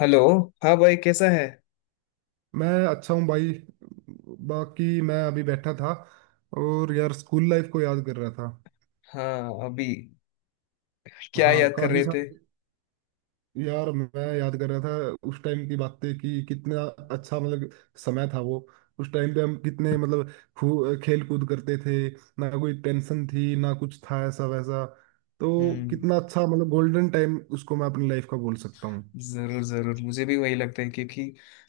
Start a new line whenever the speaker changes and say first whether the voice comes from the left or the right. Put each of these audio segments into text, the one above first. left: Hello. हाँ भाई, कैसा है?
right: मैं अच्छा हूँ भाई। बाकी मैं अभी बैठा था और यार स्कूल लाइफ को याद कर रहा था।
left: हाँ अभी क्या
right: हाँ,
left: याद कर
right: काफी
left: रहे थे?
right: सारे। यार मैं याद कर रहा था उस टाइम की बातें कि कितना अच्छा, मतलब, समय था वो। उस टाइम पे हम कितने, मतलब, खेल कूद करते थे। ना कोई टेंशन थी ना कुछ था ऐसा वैसा। तो
left: हम्म।
right: कितना अच्छा, मतलब, गोल्डन टाइम उसको मैं अपनी लाइफ का बोल सकता हूँ।
left: जरूर जरूर, मुझे भी वही लगता है, क्योंकि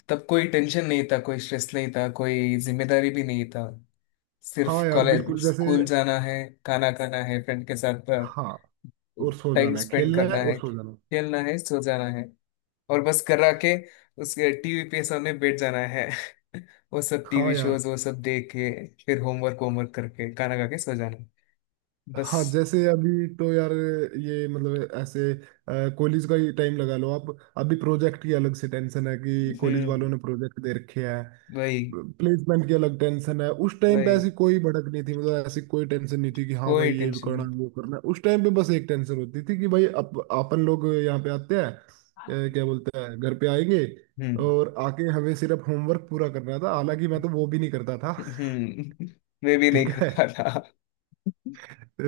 left: तब कोई टेंशन नहीं था, कोई स्ट्रेस नहीं था, कोई जिम्मेदारी भी नहीं था। सिर्फ
right: हाँ यार,
left: कॉलेज
right: बिल्कुल जैसे।
left: स्कूल जाना है, खाना खाना है फ्रेंड के साथ,
right: हाँ, और सो
left: टाइम
right: जाना है,
left: स्पेंड
right: खेलना
left: करना
right: है और
left: है,
right: सो जाना है।
left: खेलना है, सो जाना है। और बस करा के उसके टीवी पे सामने बैठ जाना है। वो सब
right: हाँ
left: टीवी
right: यार।
left: शोज वो सब देख के फिर होमवर्क होमवर्क करके खाना खा के सो जाना। बस।
right: हाँ, जैसे अभी तो यार ये, मतलब, ऐसे कॉलेज का ही टाइम लगा लो आप। अभी प्रोजेक्ट की अलग से टेंशन है कि कॉलेज
left: हम्म।
right: वालों ने प्रोजेक्ट दे रखे है।
left: वही।
right: प्लेसमेंट की अलग टेंशन है। उस टाइम पे ऐसी
left: वही।
right: कोई भड़क नहीं थी, मतलब ऐसी कोई टेंशन नहीं थी कि हाँ भाई
left: कोई
right: ये भी
left: टेंशन
right: करना
left: नहीं।
right: है, वो करना है। उस टाइम पे बस एक टेंशन होती थी कि भाई अपन लोग यहाँ पे आते हैं, क्या बोलते हैं, घर पे आएंगे।
left: हम्म।
right: और आके हमें सिर्फ होमवर्क पूरा करना था, हालांकि मैं तो वो भी नहीं करता था।
left: हम्म। मैं भी नहीं
right: ठीक है।
left: करता था।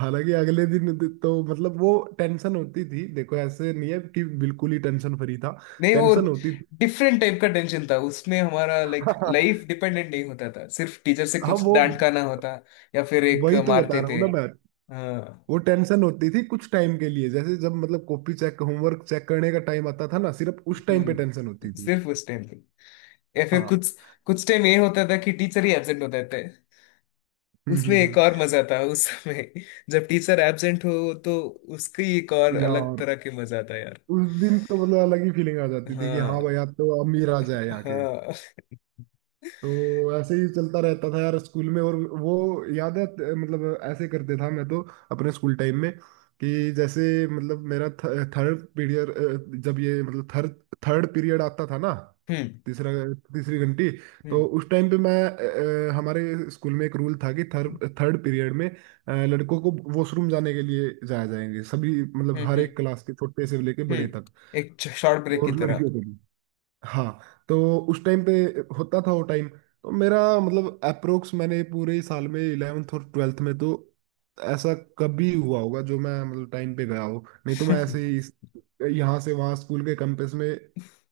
right: हालांकि अगले दिन तो मतलब वो टेंशन होती थी। देखो ऐसे नहीं है कि बिल्कुल ही टेंशन फ्री था।
left: नहीं, वो
right: टेंशन होती थी।
left: डिफरेंट टाइप का टेंशन था। उसमें हमारा लाइक लाइफ डिपेंडेंट नहीं होता था। सिर्फ टीचर से
right: हाँ
left: कुछ
right: वो।
left: डांट खाना होता या फिर एक
right: वही तो बता
left: मारते
right: रहा
left: थे।
right: हूँ ना मैं। वो
left: हाँ।
right: टेंशन होती थी कुछ टाइम के लिए, जैसे जब मतलब कॉपी चेक, होमवर्क चेक करने का टाइम आता था ना, सिर्फ उस टाइम पे टेंशन
left: हम्म,
right: होती थी।
left: सिर्फ उस टाइम पे। या फिर
right: हाँ।
left: कुछ कुछ टाइम ये होता था कि टीचर ही एब्सेंट होते थे।
right: हम्म
left: उसमें
right: हम्म
left: एक
right: हम्म।
left: और मजा था उस समय। जब टीचर एब्सेंट हो तो उसकी एक और अलग
right: यार
left: तरह के मजा था यार।
right: उस दिन तो मतलब अलग ही फीलिंग आ जाती थी कि हाँ
left: हाँ।
right: भाई आप तो अमीर आ जाए आके।
left: हाँ।
right: तो ऐसे ही चलता रहता था यार स्कूल में। और वो याद है, मतलब ऐसे करते था मैं तो अपने स्कूल टाइम में, कि जैसे मतलब मेरा थर्ड पीरियड जब, ये मतलब थर्ड थर्ड पीरियड आता था ना,
left: हम्म
right: तीसरा, तीसरी घंटी।
left: हम्म
right: तो उस टाइम पे मैं हमारे स्कूल में एक रूल था कि थर्ड थर्ड पीरियड में लड़कों को वॉशरूम जाने के लिए जाया जाएंगे, सभी मतलब
left: हम्म
right: हर
left: हम्म
right: एक क्लास के छोटे से लेके बड़े तक।
left: एक शॉर्ट ब्रेक की
right: और
left: तरह।
right: लड़कियों को भी। हाँ। तो उस टाइम पे होता था वो टाइम, तो मेरा मतलब अप्रोक्स मैंने पूरे साल में इलेवेंथ और ट्वेल्थ में तो ऐसा कभी हुआ होगा जो मैं मतलब टाइम पे गया हो, नहीं तो मैं ऐसे ही यहाँ से वहाँ स्कूल के कैंपस में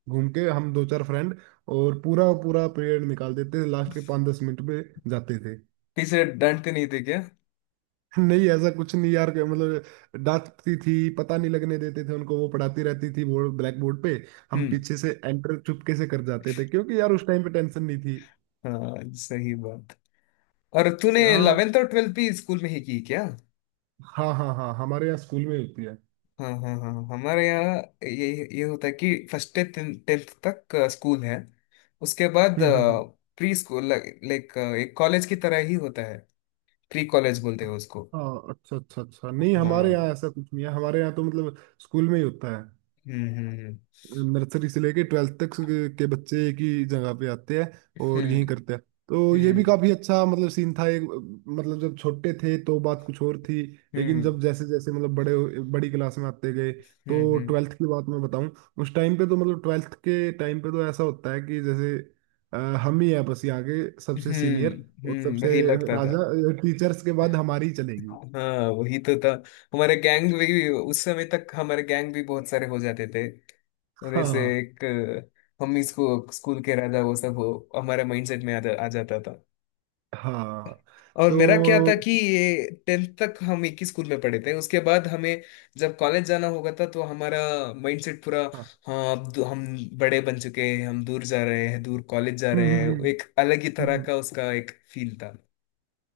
right: घूम के, हम दो चार फ्रेंड, और पूरा पूरा पीरियड निकाल देते थे, लास्ट के पाँच दस मिनट में जाते थे।
left: पीछे डांटते नहीं थे क्या?
right: नहीं ऐसा कुछ नहीं यार, मतलब डांटती थी, पता नहीं लगने देते थे उनको, वो पढ़ाती रहती थी बोर्ड, ब्लैक बोर्ड पे, हम
left: हम्म।
right: पीछे से एंटर चुपके से कर जाते थे क्योंकि यार उस टाइम पे टेंशन नहीं थी।
left: हाँ, सही बात। और तूने
right: हाँ
left: 11th और 12th भी स्कूल में ही की क्या?
right: हाँ हाँ। हाँ हमारे यहाँ स्कूल में होती है।
left: हाँ हाँ हाँ, हमारे यहाँ ये होता है कि फर्स्ट से टेंथ तक स्कूल है। उसके बाद
right: हम्म हम्म हम्म।
left: प्री स्कूल लाइक एक कॉलेज की तरह ही होता है। प्री कॉलेज बोलते हैं उसको।
right: हाँ, अच्छा अच्छा अच्छा। नहीं हमारे
left: हाँ।
right: यहाँ ऐसा कुछ नहीं है, हमारे यहाँ तो मतलब स्कूल में ही होता है।
left: हम्म हम्म
right: नर्सरी से लेके ट्वेल्थ तक के बच्चे एक ही जगह पे आते हैं और यहीं
left: हम्म
right: करते हैं। तो ये भी
left: हम्म
right: काफी अच्छा, मतलब, सीन था एक। मतलब जब छोटे थे तो बात कुछ और थी, लेकिन
left: हम्म
right: जब जैसे जैसे मतलब बड़ी क्लास में आते गए,
left: हम्म
right: तो
left: हम्म
right: ट्वेल्थ की बात मैं बताऊं, उस टाइम पे तो मतलब ट्वेल्थ के टाइम पे तो ऐसा होता है कि जैसे अ, हम ही है बस यहाँ के सबसे सीनियर और सबसे
left: वही लगता था।
right: राजा, टीचर्स के बाद हमारी ही चलेगी।
left: हाँ, वही तो था। हमारे गैंग भी उस समय तक, हमारे गैंग भी बहुत सारे हो जाते थे। वैसे
right: हाँ
left: एक हम इसको स्कूल के राजा वो सब हमारे माइंडसेट में आ जाता था।
right: हाँ
left: और मेरा क्या था
right: तो
left: कि ये टेंथ तक हम एक ही स्कूल में पढ़े थे। उसके बाद हमें जब कॉलेज जाना होगा था तो हमारा माइंडसेट पूरा।
right: हाँ।
left: हाँ, हम बड़े बन चुके हैं, हम दूर जा रहे हैं, दूर कॉलेज जा
right: हम्म
left: रहे
right: हम्म
left: हैं। एक
right: हम्म,
left: अलग ही तरह
right: हम्म।
left: का उसका एक फील था।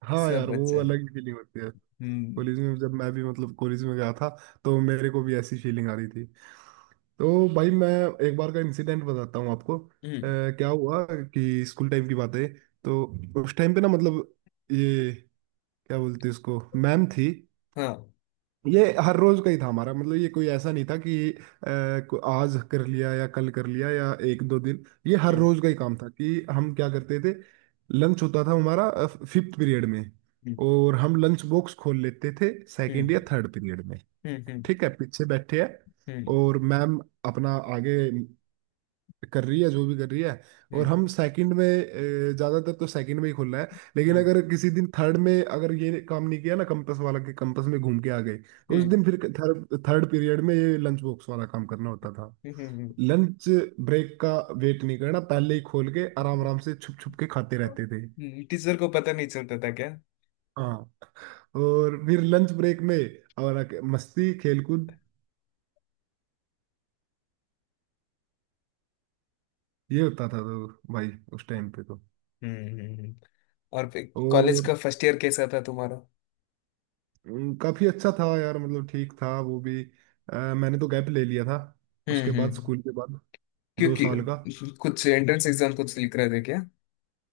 right: हाँ
left: सब
right: यार, वो
left: अच्छा था।
right: अलग ही फीलिंग होती है।
left: हम्म
right: कॉलेज में जब मैं भी मतलब कॉलेज में गया था, तो मेरे को भी ऐसी फीलिंग आ रही थी। तो भाई मैं एक बार का इंसिडेंट बताता हूँ आपको।
left: हम्म,
right: क्या हुआ कि स्कूल टाइम की बात है। तो उस टाइम पे ना मतलब ये, क्या बोलते हैं उसको, मैम थी।
left: हाँ।
right: ये हर रोज का ही था हमारा, मतलब ये कोई ऐसा नहीं था कि आज कर लिया या कल कर लिया या एक दो दिन। ये हर
left: हम्म
right: रोज का ही काम था कि हम क्या करते थे। लंच होता था हमारा फिफ्थ पीरियड में,
left: हम्म
right: और हम लंच बॉक्स खोल लेते थे सेकंड
left: हम्म
right: या थर्ड पीरियड में।
left: हम्म
right: ठीक है पीछे बैठे हैं,
left: हम्म
right: और मैम अपना आगे कर रही है जो भी कर रही है, और हम सेकंड में ज्यादातर तो सेकंड में ही खुल रहा है। लेकिन
left: हम्म
right: अगर किसी दिन थर्ड में अगर ये काम नहीं किया ना, कंपस वाला के कंपस में घूम के आ गए, तो उस दिन फिर थर्ड थर्ड पीरियड में ये लंच बॉक्स वाला काम करना होता था।
left: हम्म
right: लंच ब्रेक का वेट नहीं करना, पहले ही खोल के आराम आराम से छुप छुप के खाते रहते थे।
left: टीचर को पता नहीं चलता था क्या?
right: हाँ। और फिर लंच ब्रेक में और आके मस्ती खेलकूद, ये होता था। तो भाई उस टाइम पे तो।
left: हम्म। और कॉलेज
right: और
left: का फर्स्ट ईयर कैसा था तुम्हारा?
right: काफी अच्छा था यार, मतलब ठीक था वो भी। मैंने तो गैप ले लिया था उसके बाद,
left: हम्म,
right: स्कूल के बाद, दो
left: क्योंकि
right: साल का।
left: कुछ एंट्रेंस एग्जाम कुछ लिख रहे थे क्या?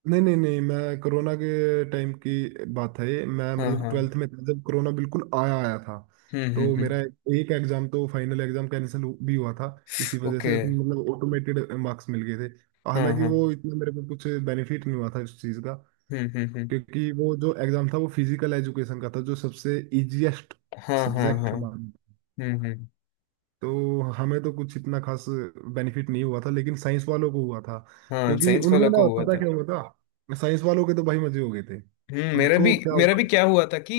right: नहीं नहीं नहीं, मैं कोरोना के टाइम की बात है ये, मैं
left: हाँ
right: मतलब
left: हाँ।
right: ट्वेल्थ में था जब कोरोना बिल्कुल आया आया था। तो मेरा
left: हम्म।
right: एक एग्जाम, तो फाइनल एग्जाम कैंसिल भी हुआ था, इसी वजह से
left: ओके।
right: उसमें मतलब ऑटोमेटेड मार्क्स मिल गए थे।
left: हाँ
right: हालांकि
left: हाँ।
right: वो इतना मेरे को कुछ बेनिफिट नहीं हुआ था इस चीज़ का,
left: हम्म।
right: क्योंकि वो जो एग्जाम था वो फिजिकल एजुकेशन का था, जो सबसे इजीएस्ट
left: हाँ हाँ हाँ।
right: सब्जेक्ट हमारा।
left: हम्म।
right: तो हमें तो कुछ इतना खास बेनिफिट नहीं हुआ था, लेकिन साइंस वालों को हुआ था,
left: हाँ
right: क्योंकि
left: साइंस
right: उनमें
left: वाला को
right: ना
left: हुआ
right: पता
left: था।
right: क्या हुआ था, साइंस वालों के तो भाई मजे हो गए थे।
left: हम्म, मेरा भी।
right: उनको क्या
left: मेरा भी
right: हुआ?
left: क्या हुआ था कि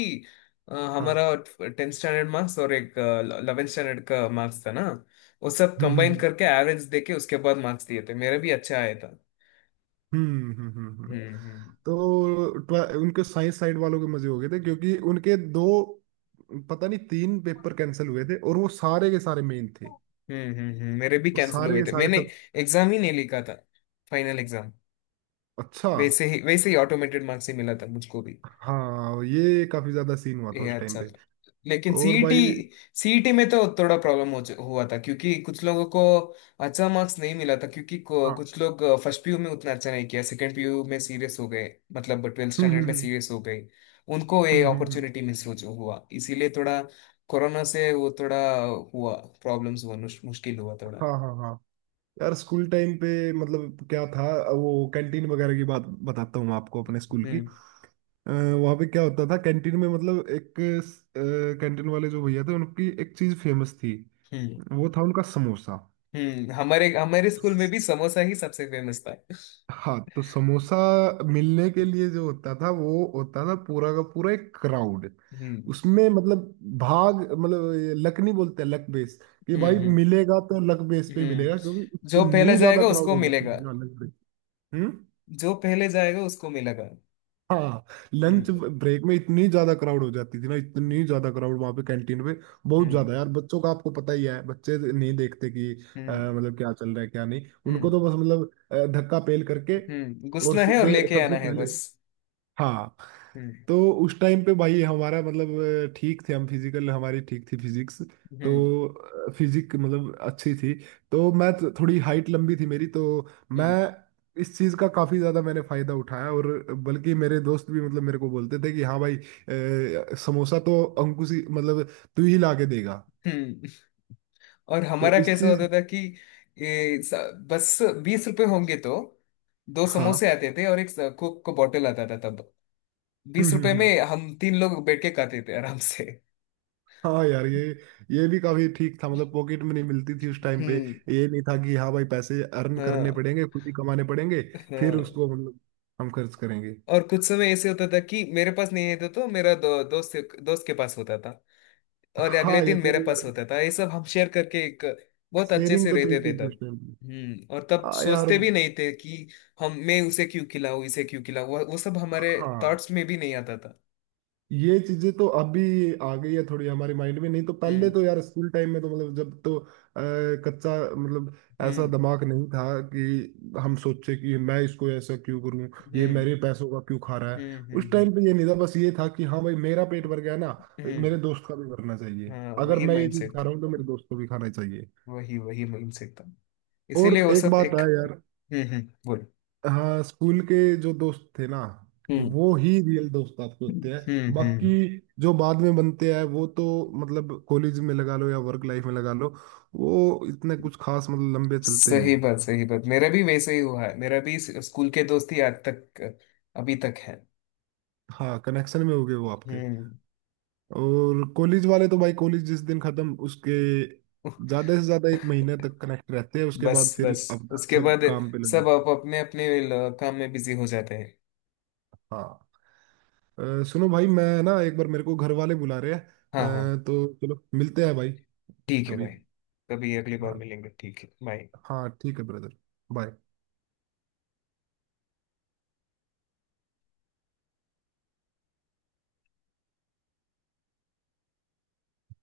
right: हाँ।
left: हमारा टेंथ स्टैंडर्ड मार्क्स और एक इलेवेंथ स्टैंडर्ड का मार्क्स था ना, वो सब
right: हम्म
left: कंबाइन
right: हम्म
left: करके एवरेज देके उसके बाद मार्क्स दिए थे। मेरे भी अच्छा आया था।
right: हम्म।
left: हम्म हम्म
right: तो उनके साइंस साइड वालों के मजे हो गए थे क्योंकि उनके दो, पता नहीं तीन पेपर कैंसिल हुए थे, और वो सारे के सारे मेन थे।
left: मेरे भी
right: वो
left: कैंसिल
right: सारे
left: हुए
right: के
left: थे।
right: सारे
left: मैंने
right: सब।
left: एग्जाम ही नहीं लिखा था, फाइनल एग्जाम।
right: अच्छा।
left: वैसे ही ऑटोमेटेड मार्क्स ही मिला था मुझको भी।
right: हाँ, ये काफी ज्यादा सीन हुआ था
left: ये
right: उस टाइम
left: अच्छा
right: पे।
left: था। लेकिन
right: और
left: सीईटी,
right: भाई।
left: सीईटी में तो थोड़ा प्रॉब्लम हो हुआ था, क्योंकि कुछ लोगों को अच्छा मार्क्स नहीं मिला था। क्योंकि
right: हाँ।
left: कुछ लोग फर्स्ट पीयू में उतना अच्छा नहीं किया, सेकंड पीयू में सीरियस हो गए, मतलब ट्वेल्थ
right: हम्म
left: स्टैंडर्ड
right: हम्म
left: में
right: हम्म
left: सीरियस हो गए। उनको ये
right: हम्म हम्म, हम्म।
left: अपॉर्चुनिटी मिस हो जो हुआ, इसीलिए थोड़ा कोरोना से वो थोड़ा हुआ। प्रॉब्लम्स हुआ, मुश्किल हुआ थोड़ा।
right: हाँ हाँ हाँ। यार स्कूल टाइम पे मतलब क्या था, वो कैंटीन वगैरह की बात बताता हूँ आपको अपने स्कूल की।
left: हम्म
right: वहाँ पे क्या होता था कैंटीन में, मतलब एक कैंटीन वाले जो भैया थे उनकी एक चीज फेमस थी,
left: हम्म
right: वो था उनका समोसा।
left: हम्म। हमारे हमारे स्कूल में भी समोसा ही सबसे फेमस था।
right: हाँ, तो समोसा मिलने के लिए जो होता था, वो होता था पूरा का पूरा एक क्राउड।
left: हम्म
right: उसमें मतलब भाग, मतलब ये लक नहीं बोलते, लक बेस, कि
left: हम्म
right: भाई
left: हम्म
right: मिलेगा तो लक बेस पे
left: हम्म।
right: मिलेगा क्योंकि
left: जो पहले
right: इतनी ज्यादा
left: जाएगा
right: क्राउड
left: उसको
right: हो जाती
left: मिलेगा।
right: है, हाँ, लक बेस। हम्म।
left: जो पहले जाएगा उसको मिलेगा।
right: हाँ,
left: हम्म
right: लंच ब्रेक में इतनी ज्यादा क्राउड हो जाती थी ना, इतनी ज्यादा क्राउड वहां पे कैंटीन पे, बहुत
left: हम्म
right: ज्यादा यार, बच्चों का आपको पता ही है, बच्चे नहीं देखते कि
left: हम्म
right: मतलब क्या चल रहा है क्या नहीं, उनको तो
left: हम्म,
right: बस मतलब धक्का पेल करके, और
left: घुसना है और
right: सीधे
left: लेके आना
right: सबसे
left: है
right: पहले।
left: बस।
right: हाँ।
left: हम्म
right: तो उस टाइम पे भाई हमारा मतलब ठीक थे हम, फिजिकल हमारी ठीक थी, फिजिक्स,
left: हम्म
right: तो फिजिक मतलब अच्छी थी, तो थोड़ी हाइट लंबी थी मेरी, तो मैं
left: हम्म
right: इस चीज़ का काफ़ी ज़्यादा मैंने फ़ायदा उठाया। और बल्कि मेरे दोस्त भी मतलब मेरे को बोलते थे कि हाँ भाई, समोसा तो अंकुश ही मतलब तू ही ला के देगा।
left: हम्म। और
right: तो
left: हमारा
right: इस
left: कैसा
right: चीज़।
left: होता था कि ये स- बस बीस रुपए होंगे तो दो
right: हाँ।
left: समोसे आते थे और एक कोक का बॉटल आता था। तब बीस रुपए में
right: हम्म।
left: हम तीन लोग बैठ के खाते थे आराम से।
right: हाँ यार ये भी काफी ठीक था, मतलब पॉकेट मनी मिलती थी उस टाइम पे।
left: हम्म।
right: ये नहीं था कि हाँ भाई पैसे अर्न करने
left: हाँ
right: पड़ेंगे, खुद ही कमाने पड़ेंगे, फिर
left: हाँ।
right: उसको मतलब हम खर्च करेंगे।
left: और कुछ समय ऐसे होता था कि मेरे पास नहीं होता तो मेरा दो, दोस्त दोस्त के पास होता था। और अगले
right: हाँ, ये
left: दिन
right: तो
left: मेरे पास
right: यार
left: होता था। ये सब हम शेयर करके एक बहुत अच्छे
right: शेयरिंग
left: से
right: तो
left: रहते थे
right: चलती थी उस
left: तब।
right: टाइम पे।
left: हम्म। और तब
right: हाँ यार।
left: सोचते भी नहीं थे कि हम मैं उसे क्यों खिलाऊं, इसे क्यों खिलाऊं, वो सब हमारे
right: हाँ,
left: थॉट्स में भी नहीं आता था।
right: ये चीजें तो अभी आ गई है थोड़ी हमारे माइंड में, नहीं तो पहले तो
left: हम्म
right: यार स्कूल टाइम में तो मतलब जब तो कच्चा, मतलब ऐसा
left: हम्म
right: दिमाग नहीं था कि हम सोचे कि मैं इसको ऐसा क्यों करूं, ये
left: हम्म
right: मेरे पैसों का क्यों खा रहा है।
left: हम्म हम्म
right: उस
left: हम्म
right: टाइम पे ये नहीं था, बस ये था कि हाँ भाई मेरा पेट भर गया ना, मेरे
left: हम्म,
right: दोस्त का भी भरना चाहिए,
left: हाँ
right: अगर
left: वही
right: मैं ये चीज
left: माइंडसेट
right: खा
left: था।
right: रहा हूँ तो मेरे दोस्त को भी खाना चाहिए।
left: वही वही माइंडसेट था।
right: और
left: इसीलिए वो
right: एक
left: सब
right: बात
left: एक।
right: है यार।
left: हम्म। बोल।
right: हाँ, स्कूल के जो दोस्त थे ना,
left: हम्म
right: वो ही रियल दोस्त आपके होते हैं।
left: हम्म,
right: बाकी जो बाद में बनते हैं वो तो मतलब कॉलेज में लगा लो या वर्क लाइफ में लगा लो, वो इतने कुछ खास मतलब लंबे चलते
left: सही
right: नहीं।
left: बात, सही बात। मेरा भी वैसे ही हुआ है। मेरा भी स्कूल के दोस्त ही आज तक अभी तक है।
right: हाँ, कनेक्शन में हो गए वो आपके।
left: हम्म।
right: और कॉलेज वाले तो भाई, कॉलेज जिस दिन खत्म उसके ज्यादा से ज्यादा एक महीने तक कनेक्ट रहते हैं, उसके बाद
left: बस
right: फिर
left: बस,
right: अपना
left: उसके
right: सब
left: बाद
right: काम पे लग
left: सब
right: जाते
left: आप
right: हैं।
left: अपने अपने काम में बिजी हो जाते हैं।
right: हाँ। सुनो भाई, मैं ना एक बार, मेरे को घर वाले बुला रहे हैं,
left: हाँ। हाँ
right: तो चलो मिलते हैं भाई,
left: ठीक है
right: कभी।
left: भाई। कभी अगली बार
right: हाँ
left: मिलेंगे, ठीक है, बाय।
right: हाँ, ठीक है ब्रदर। बाय।